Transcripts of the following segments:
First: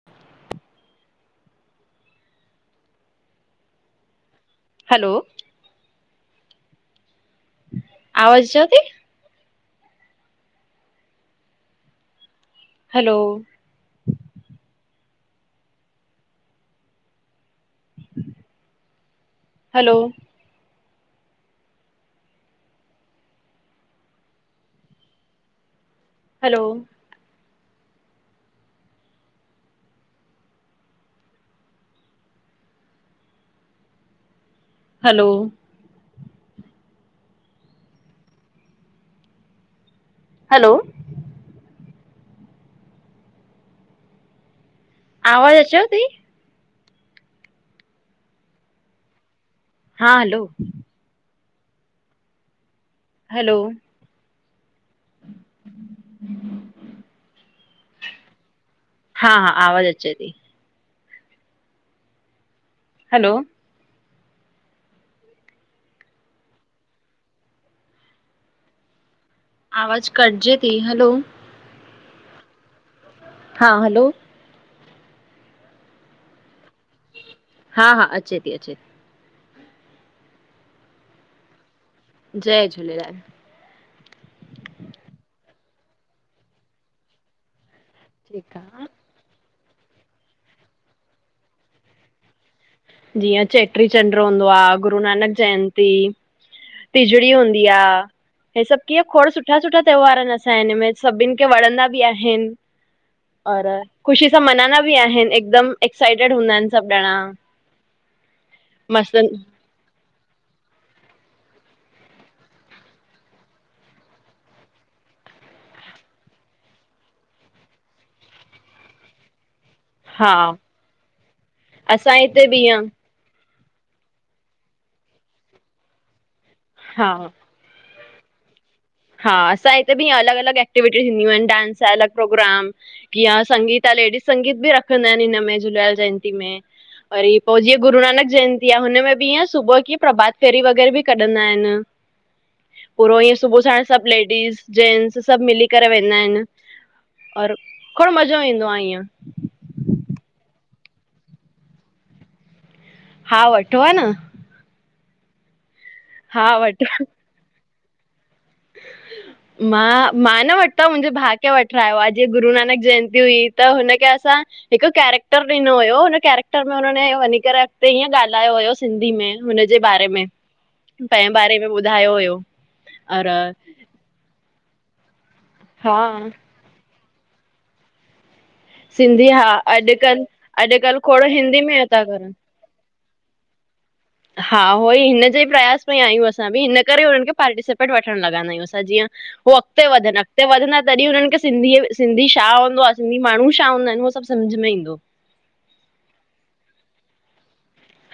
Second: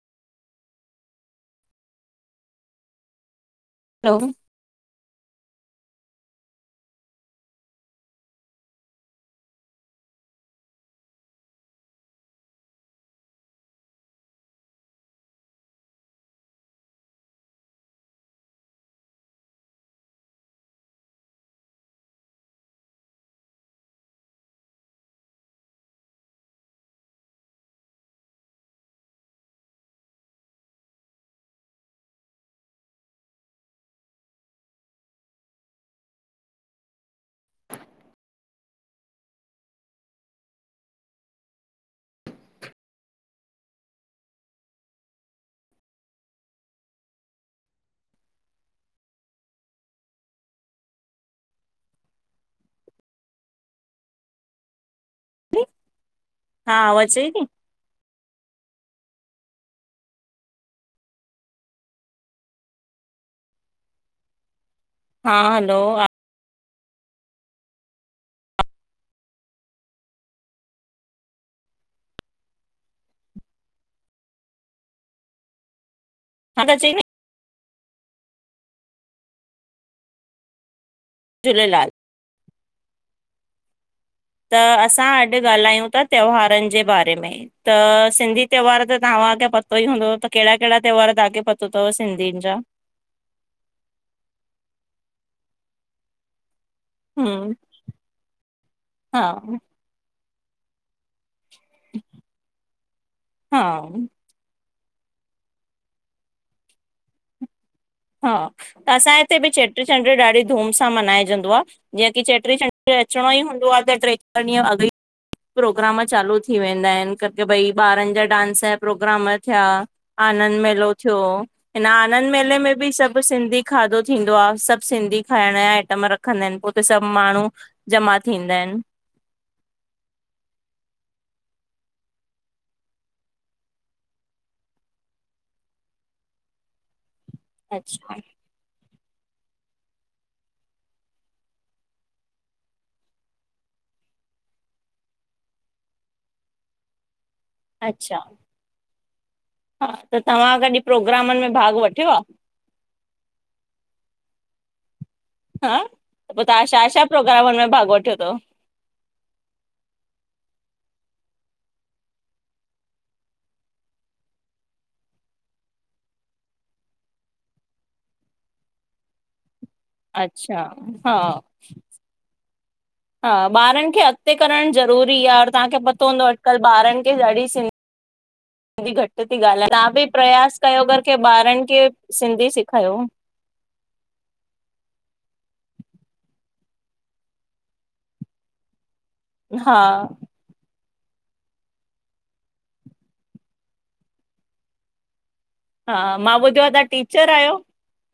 [inaudible] हलो। Hello. आवाज़ जथी। Hello. Hello. Hello. Hello. [inaudible] Hello. आवाज़ अचॉ ती? हा हलो। हलो। हा आवज़े थी? हा हा आवाज़ अचे थी। हलो। हा हलो। आवाज़ कट्जे थी हलो। हा हलो। हा त चईपी। हा हा अचे थी अचे थी। झूलेलाल। जय झूलेलाल। त असां अॼु ॻाल्हायूं था त्योहारनि जे बारे में त सिंधी ठीकु त्योहार आ। त। तवां अॻां पतो ई हूंदो त कहेड़ा कहेड़ा त्योहार तांखे पतो थव सिधियुन जा। जीअं चेट्री चंड हूंदो आ गुरूनानक जयंती। तिजड़ी हम हूंदी आ हे सभ कीअं हा खोड़ सुठा सुठा। त्योहरसां हिन में सभिन खे वणंदा बि आहिन हा और ख़ुशी। सभ मञंदा बि आहिन हिकदम एक्साइटेड हूंदा आहिन सभ ॾणा। हा त असांजे हिते बि चेट्री चंड ॾाढी धूम सां मन्हाइजंदो आ। जीअं की चेटरी रचणो ई हूंदो आह त ट्रे दिहं अगै। प्रोग्राम चालू थी वेंदा आहिन क के भई ॿारन जा डांस जा प्रोग्राम थिया। हा आनंद मेलो थियो हिन असां आनंद हिते बि मेले में। ईअं सभ सिंधी खाधो थींदो आहे सभ सिंधी खाइण जा आइटम रखंदा आहिन पोइते सभु हा माण्हू। जमा थींदा आहिन। हा असांजे हिते बि अलॻ अलॻ एक्टिविटी थींदियूं आहिन डांस आ अलॻ प्रोग्राम। की आ संगीत आ लेडीज संगीत बि रखंदा आहिन हिनमें झूलेलाल जयंती में। वरी पो जीअं अच्छा गुररुनानक जयंती आ हुनमें बि ईअं सुबुह कीअं प्रभात फेरी वग़ैरह बि कढंदा आहिन। पो ईअं सुबह साण। सॿ लेडीस जेंट्स सॿ मिली करे वेंदा आयन और खो़ॾ अच्छा मज़ो ईंदो आ ईअं। हा त तवां कॾि प्रोग्रामन में भाग वठयो आ। हा वठो आ न। हा पो हा तां वठो शा-शा प्रोग्रामन में भाग वठयो तव। मां-मां न वरतो मुंजे भा खे वठरायो आ जीअं गुरूनानक जयंती हुई त हुनखे असां हिक कैरेक्टर ॾिनो होयो हुन कैरेक्टर में हुन वञी करे अॻते हीअं ॻालायो होयो। सिंधी में हुनजे बारे में अच्छा हा तेंय बारे में ॿुधायो होयो। हा ॿारन खे अॻते करण ज़रूरी आ और तांखे हा पतो हूंदो अॼकल ॿारन खे ॾाॾी सिं ह [inaudible] ॾाॾी घट सिंधी ती हा ॻालायां तां ॿि अॼुकल्ह प्रयास कयो अॼुकल्ह अगर की खोड़ हिंदी ॿारन में खे था करनि सिंधी सेखायो। हा उहो ई हिनजे ई प्रयास में आयूं असां ॿि हिन करे हुनन खे पार्टिसिपेट वठण लॻंदा आयूं असां जीअं हो हा अगते वधन। उते वधंदा तॾी उनन खे सिंधी सिंधी छा हूंदो आ सिंधी माणू छा हूंदा आयन उह सॿ समझ में ईंदो। हा मां ॿुधयो आ तां टीचर आयो।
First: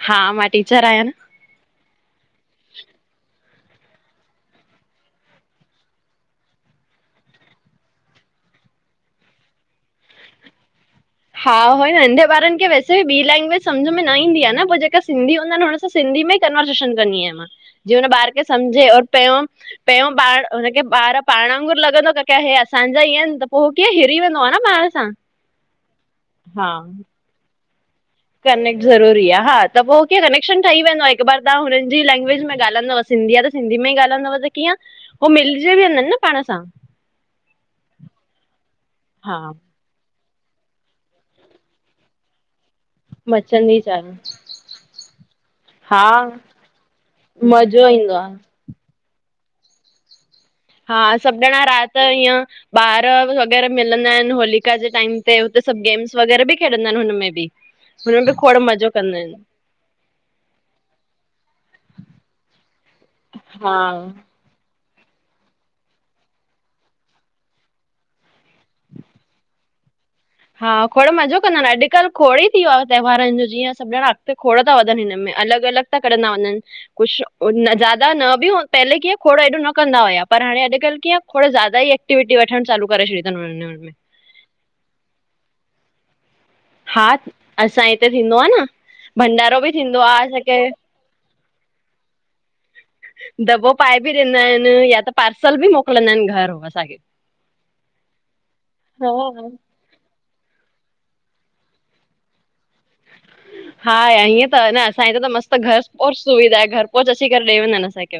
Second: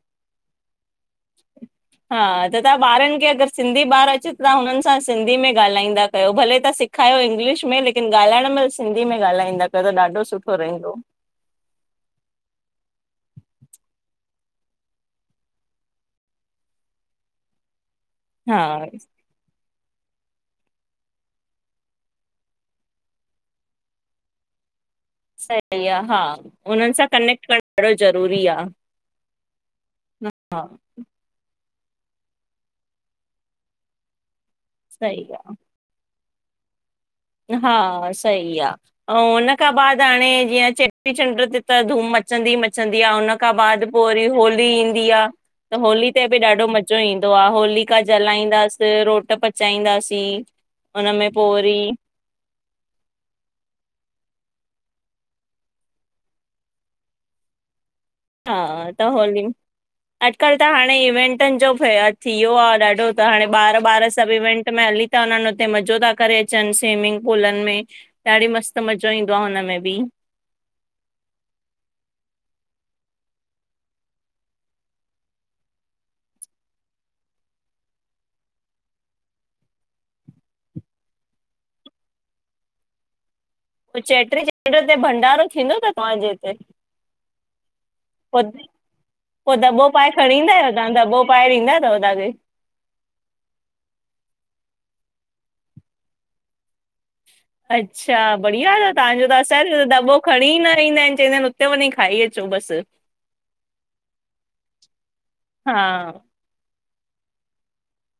हा मां टीचर आयां न। [inaudible] हा त तां ॿारन खे अगर सिंधी ॿार अचे तां हुनन सां सिंधी में ॻालाईंदा कयो भले तां। खायो इंग्लिश में लेकिन ॻालाइण मल सिंधी में ॻालाईंदा कयो त ॾाढो सुठो रहिंदो। हा उो नढे ॿारन खे वैसे वी ॿी लैंग्वेज समझ में न ईंदी आ न पो जेका सिंधी हूंदा अन। सिंधी में कनवसेशन कंदी आयां मां जीअं हुन ॿार खे हा समझे और पयों। पैंयों ॿार हुनखे ॿार पाण वांगुर लॻंदो आ की की हेह असांजा ईअं आयन त पो उ कीअं हिरी वेंदो आ न ॿार सां। सही आ हा हुनन सां कनेक्ट करण ॾाढो ज़रूरी आ। कनेक्ट ज़रूरी आ हा त पो क कनेक्शन ठही वेंदो आ। हिक बार तां हुनन जी लंग्वेज में ॻालादव सिंधी आ सिंधी में ई ॻालदव त कीअं। सही उ आहे। मिलजे बिनिन ना पाण सां। हा सई आ ऐं हा हुन खां बा दाणे जीअं चेटी चंड ते त धूम मचंदी मंच मचंदी आ हुन खां मचंदी बाद पो चाल वरी होली ईंदी आ। त हा होली ते ॿि ॾाढो मज़ो ईंदो आ मज़ो होलिका ईंदो आहे जलाईंदास रोट प चाईदासीं हा सॿ ॼणा रात ईअं। ॿार वग़ैरह मिलंदा आयन होलिका जे टाइम ते हुते सॿ गेम्स वग़ैरह ॿि खेॾंदा आयन। हुनमें बि हुनमें बि हा खोड़ मज़ो त कंदा आहिनि होली। अॼकल त हाणे इवेंटन ॼो थियो आ ॾाढो त हाणे हा ॿार-ॿार सॿ इवेंट में हली। त उनन हुते मज़ो ता करे अचन स्विमिंग पूलन में। ॾाढी मस्त मज़ो ईंदो आ हुनमें ॿि। हा खोड़ मज़ो कंदा आयन अॼकल खोड़े थी वयो आ त्योहारन जो जीअं सॿ ॼणा अॻते खोड़ था वधन हिनमें अलॻ-अलॻ। कंडदा वञन। कुछ ज्यादा न ॿि पहले कीअं खोड़ो हेॾो न कंदा होआ पर हाणे अॼकल कीअं। थोड़ो जादा ई एकविटी वठण चालू करे छड़ियो तन सुन्न अन। चेटीचंड ते भंडारो थींदो त तांजे हिते। हा असांजे हिते थींदो आहे न पो भंडारो बि दॿो थींदो पाए आहे खणी ईंदा असांखे आयो तां दॿो। फायर ईंदा तव तांखे। दॿो पाए बि ॾींदा आहिनि या त पार्सल बि मोकिलींदा आहिनि घर असांखे। अच्छा बढ़िया तव तव्हांजो त, असां दॿो खणी न ईंदा आहिनि, चैंदा आहिनि हुते वञी खाई अचो बसि। हा या इएं त ह न असांय त त मस्तु घर हा ओर सुविधा आहे घर पहुच असीं करे ॾेई वेंदानि असांखे।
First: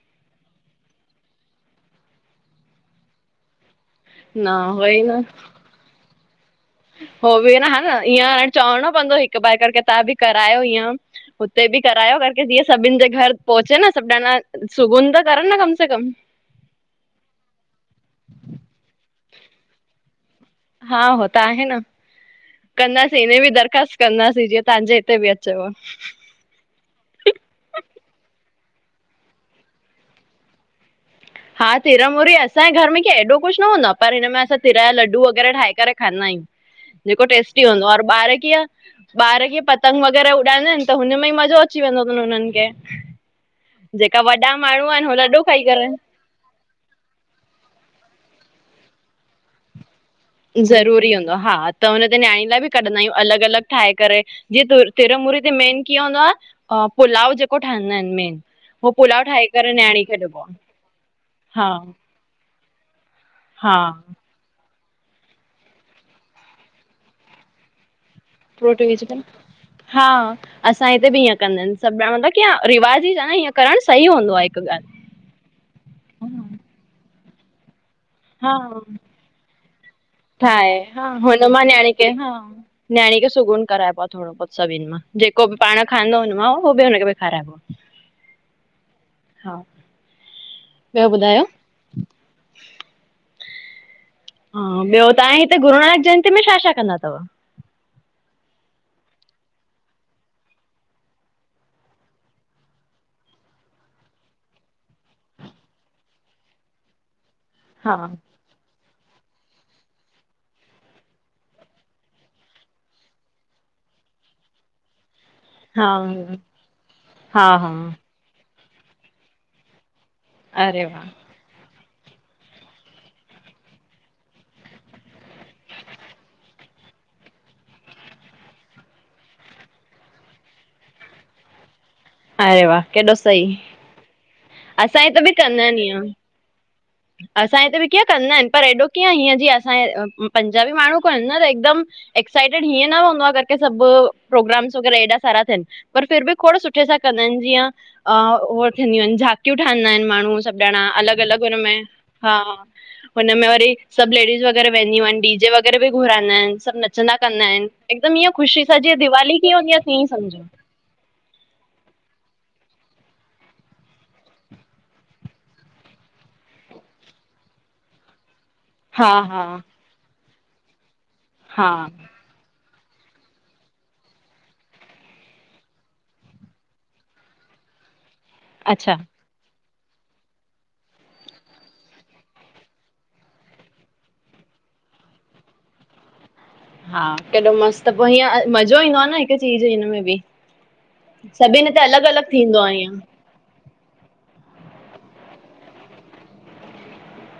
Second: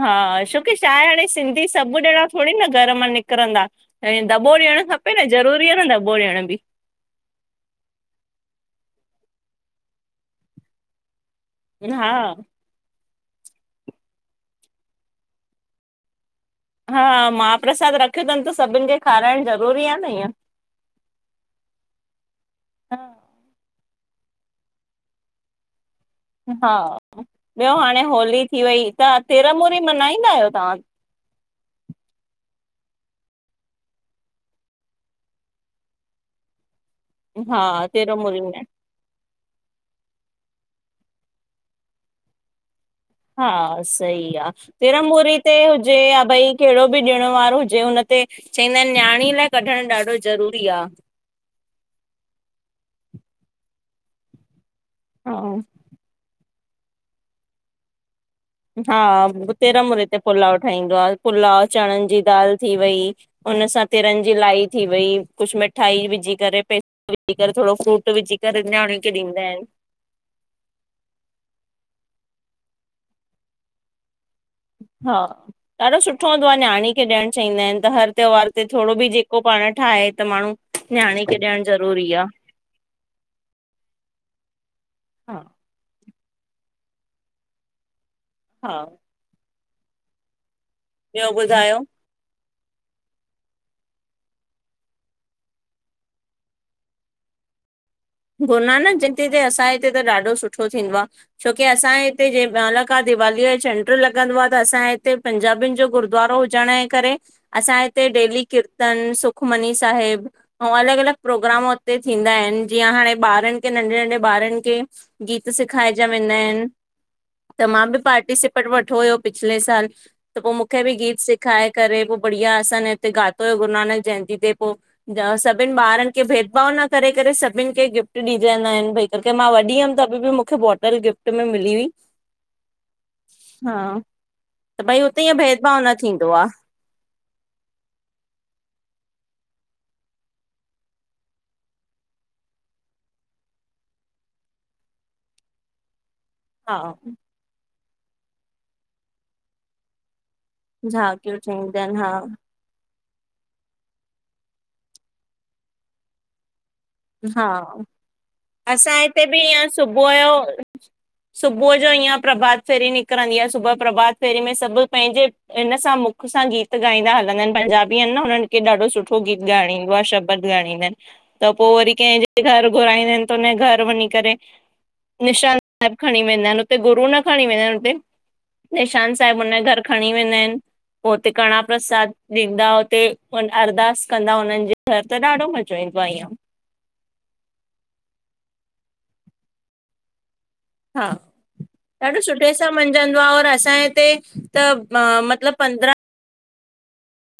हा छोकी छा आहे हाणे सिंधी सभु ॼणा थोडी न घर मां निकिरंदा। हे न दॿो ॾियणु उहोई खपे न ज़रूरी आ न दॿो ॾियण बि। हो बि न, हा न, ईअं अ चवणो पवंदो हिकु ॿारि करे के तव्हां बि करायो हीअं। हुते बि हा। करायो करके जीअं सभिनि जे घर पहुचे न, सभु ॼणा सुगुन त करनि न कम से कम हा, महाप्रसाद रखंदमि त सभिनि खे खाराइणु ज़रूरी आ न इएं। हा हो त आहे न। कंदासीं इने बि दरख़्वास्त कंदासीं, जीअं तव्हांजे हिते बि अचेव। हा, ॿियो हाणे होली थी वई, त तिरमूरी मना ईंदा आहियो तां? हा, तिरमूरी असांजे घर में की एॾो कुझु न हूंदो आ, पर हिन में असां तिर लड्डू वग़ैरह ठाहे करे खाईंदा आहियूं। [inaudible] ॼेको टेस्टी हा हूंदो आ, और ॿार तिरमूरी मल्हाईंदा कीअं ॿार कीअं पतंग वग़ैरह उॾाईंदा आहिनि त हुनमें ई मज़ो अची वेंदो तन हुननि खे। हा, जेका सही आ, वॾा माण्हू आहिनि हो तिरमुरी लॾो ते खाई करे हुजे या भई कहिड़ो बि ॾिण वार हुजे हुन ते, चईंदा आहिनि नियाणी लाइ कढण ॾाढो ज़रूरी हूंदो आ, हा। त हुन ते नियाणी लाइ बि कढंदा आहियूं, अलॻि अलॻि ठाहे करे जीअं त हा तिरमूरी ते मेन कीअं हूंदो आ, पुलाव ॼेको ठहींदा आहिनि मेन। हो पुलाव हा, ठाहे करे तिरमूरीे न्याणी खे ते ॾिबो आहे पुलाव ठाहींदो आ पुलाव हा चणनि जी दाल थी वई। हुन हा सां तिरं जी लाई थी वई, कुझु मिठाई विझी करे, पैसा विझी करे, थोरो फ्रूट विझी करे फ्रूट न्याणी खे विझंदम ॾींदा आहिनि हा। असांजे हिते बि इएं कंदा आहिनि, सभु ॼणा मतिलबु की रिवाज ई इएं करणु सही हूंदो आ हिकु ॻाल्हि। हा, ॾाढो सुठो हूंदो आ नियाणी खे ॾियण चाहींदा आहिनि त हर त्योहार ते थोडो बि ॼेको पाण ठाहे त माण्हू ठाहे न्याणी खे ॾियणु ज़रूरी आ। नियाणी खे सुगून कराइबो आ थोडो बहुत सभिनि मां, ॼेको बि हा पाण खांदो हुन मां उहो बि हुनखे बि खाराइबो आ। हा हा ॿियो ॿुधायो? हा, ॿियो तां हिते गुरुनानक जयंती में छा छा कंदा तव? गुरुनानक जयंती ते असां हिते त ॾाढो सुठो थींदो आ। छोकी असां हिते जे रोनक का दिवालीअ जो चंढ लॻंदो आ त असां हिते पंजाबीनि जो गुरुद्वारो चणे करे, असां हा हिते डेली किर्त किर्तन, सुखमनी साहिब अऊं अलॻि अलॻि प्रोग्राम हुते थींदा आहिनि। जीअं हाणे ॿारनि खे, नंढे नंढे ॿारनि खे गीत हा सिखाएजा वेंदा आहिनि, हा त हा मां बि पार्टिसिपेट पार्टिसिपेट वठो हुयो पिछले सालु, त पो मूंखे अरे बि वाह गीत सिख खाए करे पो बढ़िया, असां न हिते गातो हुयो गुरुनानक जयंती ते पो सभिनि ॿारनि खे भेदभाव न करे करे सभु सभिनि खे गिफ्ट ॾिजदाईंनि आहिनि, भई मां वॾी हुअमि त बि बि मूंखे बॉटल गिफ्ट में मिली हुई। अरे वाह, केॾो सही। हा, त भई असांजे हुते हिते बि इएं कंदा आहिन भेदभाव न ईअं थींदो आ। असां हिते बि कीअं कंदा आहिनि, पर एॾो कीअं हीअं जीअं असां पंजाबी माण्हू कोनि न त हिकदमि एक्सटेंड हिंअं न हूंदो आ करिके सभु, प्रोग्राम्स वग़ैरह हेॾा सारा थियनि। पर फिर बि खोर हा सुठे सां कंदा इनि। जीअं ओ थिंदियूं इनि, झाकियूं ठाहींदा इनि माण्हूं सभु। ॼणा अलॻि झाकियूं अलॻि हुनमें चईंदा हा। हा हा, हुनमें वरी सभु लेडीस वग़ैरह वेंदियूं अनि, डी जे वग़ैरह बि घुराईंदा इनि सभु नच नचंदा कंदा हा इनि, हिकदमि ईअं ख़ुशी सां, असां जीअं हिते दिवाली बि कीअं ईअं हूंदी आ, तीअं सुबुह जो सम्झो सुबुह जो ईअं प्रभात फेरी निकिरंदी आ, सुबुह प्रभात फेरी में सभु पंहिंजे हिन सां मुख सां गीत ॻाईंदा हलंदा इनि पंजाबी अनि न हुननि कि ॾाढो हा सुठो गीत हा ॻाइणु ईंदो आ, शबद ॻाईणु ईंदा इनि। हा पोइ वरी कंहिंजे घर घुराईंदा इनि त हुन जे घर वञी करे निशान साहिब खणी वेंदा इनि हुते गुरू न खणी वेंदा इनि हुते, अच्छा निशान साहिब हुनजे घर खणी वेंदा आहिनि। पोइ हुते कणांह प्रसाद ॾींदा हुते, अरिदस कंदा हुननि जी घर त ॾाढो मज़ो ईंदो आ, ईअं। हा, केॾो मस्त पोइ, हीअं मज़ो ईंदो आ न हिक चीज़ हिन में बी। हा, ॾाढो सुठे थींदो आ सां ईअं। मंञिजंदो आ, और असांजे हिते त म, मतिलब पंद्रां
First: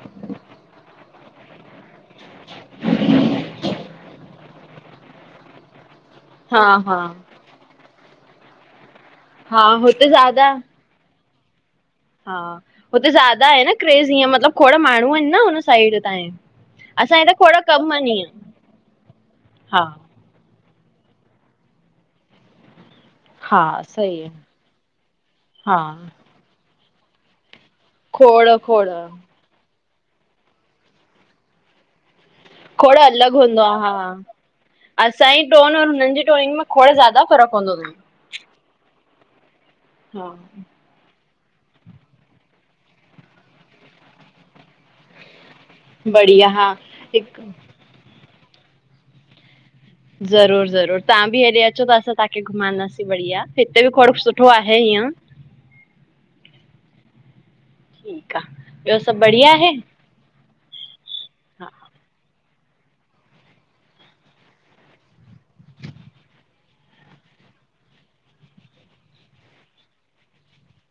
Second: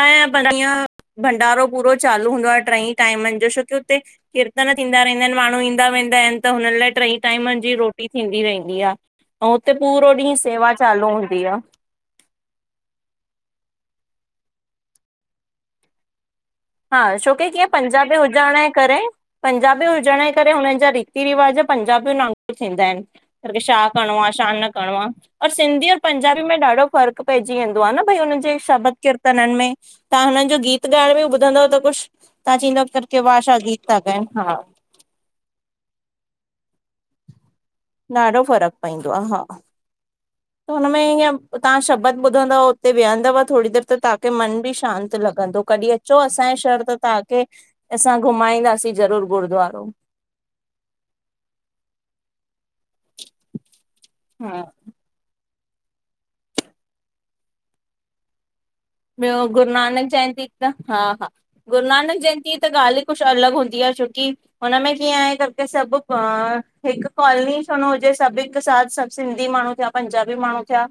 [unintelligible] भंडारो पूरो चालू हूंदो आ, ट्रईं टाइमनि जो, छोकी हुते कीर्तन थींदा रहंदा इनि माण्हूं ईंदा वेंदा इनि त हा हुननि लाइ हा ट्रई टाइमनि जी रोटी थींदी रहंदी आ। अऊं हा हुते पूरो ॾींहुं ज़्यादा सेवा चालू हूंदी आ। हा हुते ज्यादा आहे न क्रेज़ इअं मतिलबु खोड़ माण्हूं इनि न हुन साइड तांं ये। हा, छोकी कीअं पंजाबी हुजण जे करे, हा। पंजाबी हुजण जे करे हुननि जा रीति रिवाज़ पंजाबिन वांगुर थींदा इन। हा छा करिणो सही आ छा न करिणो आ, और हा सिंधी और पंजाबी में ॾाढो फ़र्क़ु पइजी वेंदो आ न, भई हुन खोड़ जे खोड़ शबद कीर्तननि में, तां हुननि जो गीत ॻाइण में ॿुधंदोव त कुछु खोड़ अलॻि हूंदो आ, हा। ॻाइनि हा असांजी टोन और हुननि जी टोइंग में खोड़ ज़्यादा फ़र्क़ु हूंदो तनि। ॾाढो फ़र्क़ु पईंदो आ, हा। हा। त हुनमें ईअं तां शबद ॿुधंदव उते वेहंदव थोरी जट त तांखे मन बि शांति लॻंदो। कॾी अचो बढ़िया असांजे हा शहर त हिकु तांखे असां घुमाईंदासीं ज़रूरु गुरुद्वारो। ज़रूर ज़रूर, तां बि हेॾे अचो ता त असां तांखे घुमंदासीं। बढ़िया, हिते बि थोरो सुठो हा आहे हीअं। ठीकु आ, ॿियो सभु बढ़िया आहिनि? न चईंदी। त हा हा, गुरू नानक जयंती जी त ॻाल् ई कुछु अलॻि हूंदी आ छोकी हुनमें कीअं आहे, करिके सभु पाण, हिकु कॉलनी छो न हुजे सभु हिकु साथ सभु सिंधी माण्हूं थिया। पंजाबी माण्हूं थिया,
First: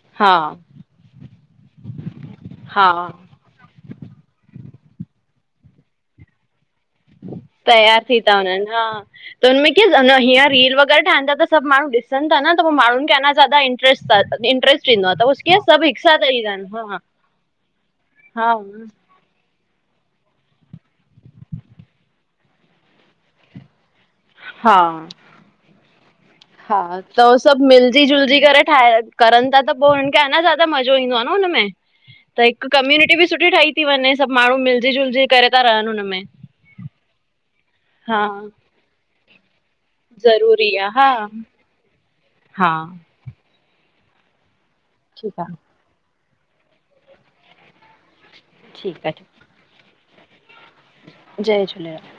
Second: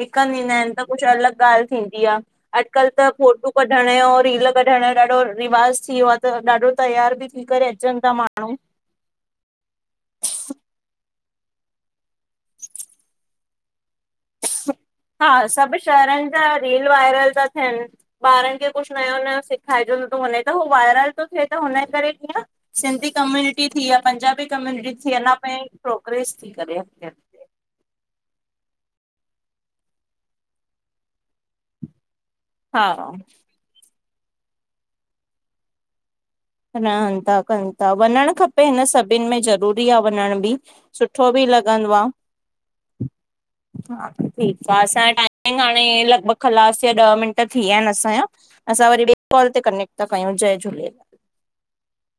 हिक हा हंध ईंदा इनि त कुछु अलॻि ॻाल्हि थींदी आ अॼुकल हा त फोटू कढण यो, रील कढण यो ॾाढो रवाज़ थी वियो आ त, ॾाढो तयार बि थी करे अचनि तयार माण्हू थी था वञनि, हा। त हुनमें कीअं न हअं रील वग़ैरह ठहनि था त सभु माण्हूं ॾिसन था न त पोइ माण्हुनि खे अञां ज़्यादा इंटरस्ट इंट्रस्ट ईंदो आ त, हा होस् सभु हिक साथ शहरनि जा ईंदा इनि, रील हा। वायरल था थियनि। ॿारनि खे कुछु नयों नयो सिख खाइजंदो थो वञे त, हू वायरल तो थिए त हुनजे करे कीअं सिंधी कम्यूनिटी थी या पंजाब हा हा कम्युनिटी थी अञां ताईं प्रोग्रेस थी करे। सभ मिलजी जुलजी करे ठाहे करन था त पो हुन खे आहे न ज्यादा मज़ो ईंदो आहे न हुनमें। त हिक हा कम्यूनिटी बि सुठी ठही थी वञे सभु माण्हू मिलजी जुलजी करे था रहन हुनमें। रहन था कयूं था हा वञण खपे हिन सभिन में ज़रूर। विया वञण बि ज़रूरी आहे हा सुठो बि लॻंदो आ। हा हा ठीक आ असांयं ठीकु आहे टाइमिंग हाणे लॻभॻ कलास या ॾह मिंट थी विया आहिन असांया। असां वरी ठीकु ॿिए आहे कॉल ते कनेक्ट थ कयूं जय झूलेलाल। जय झूलेलाल।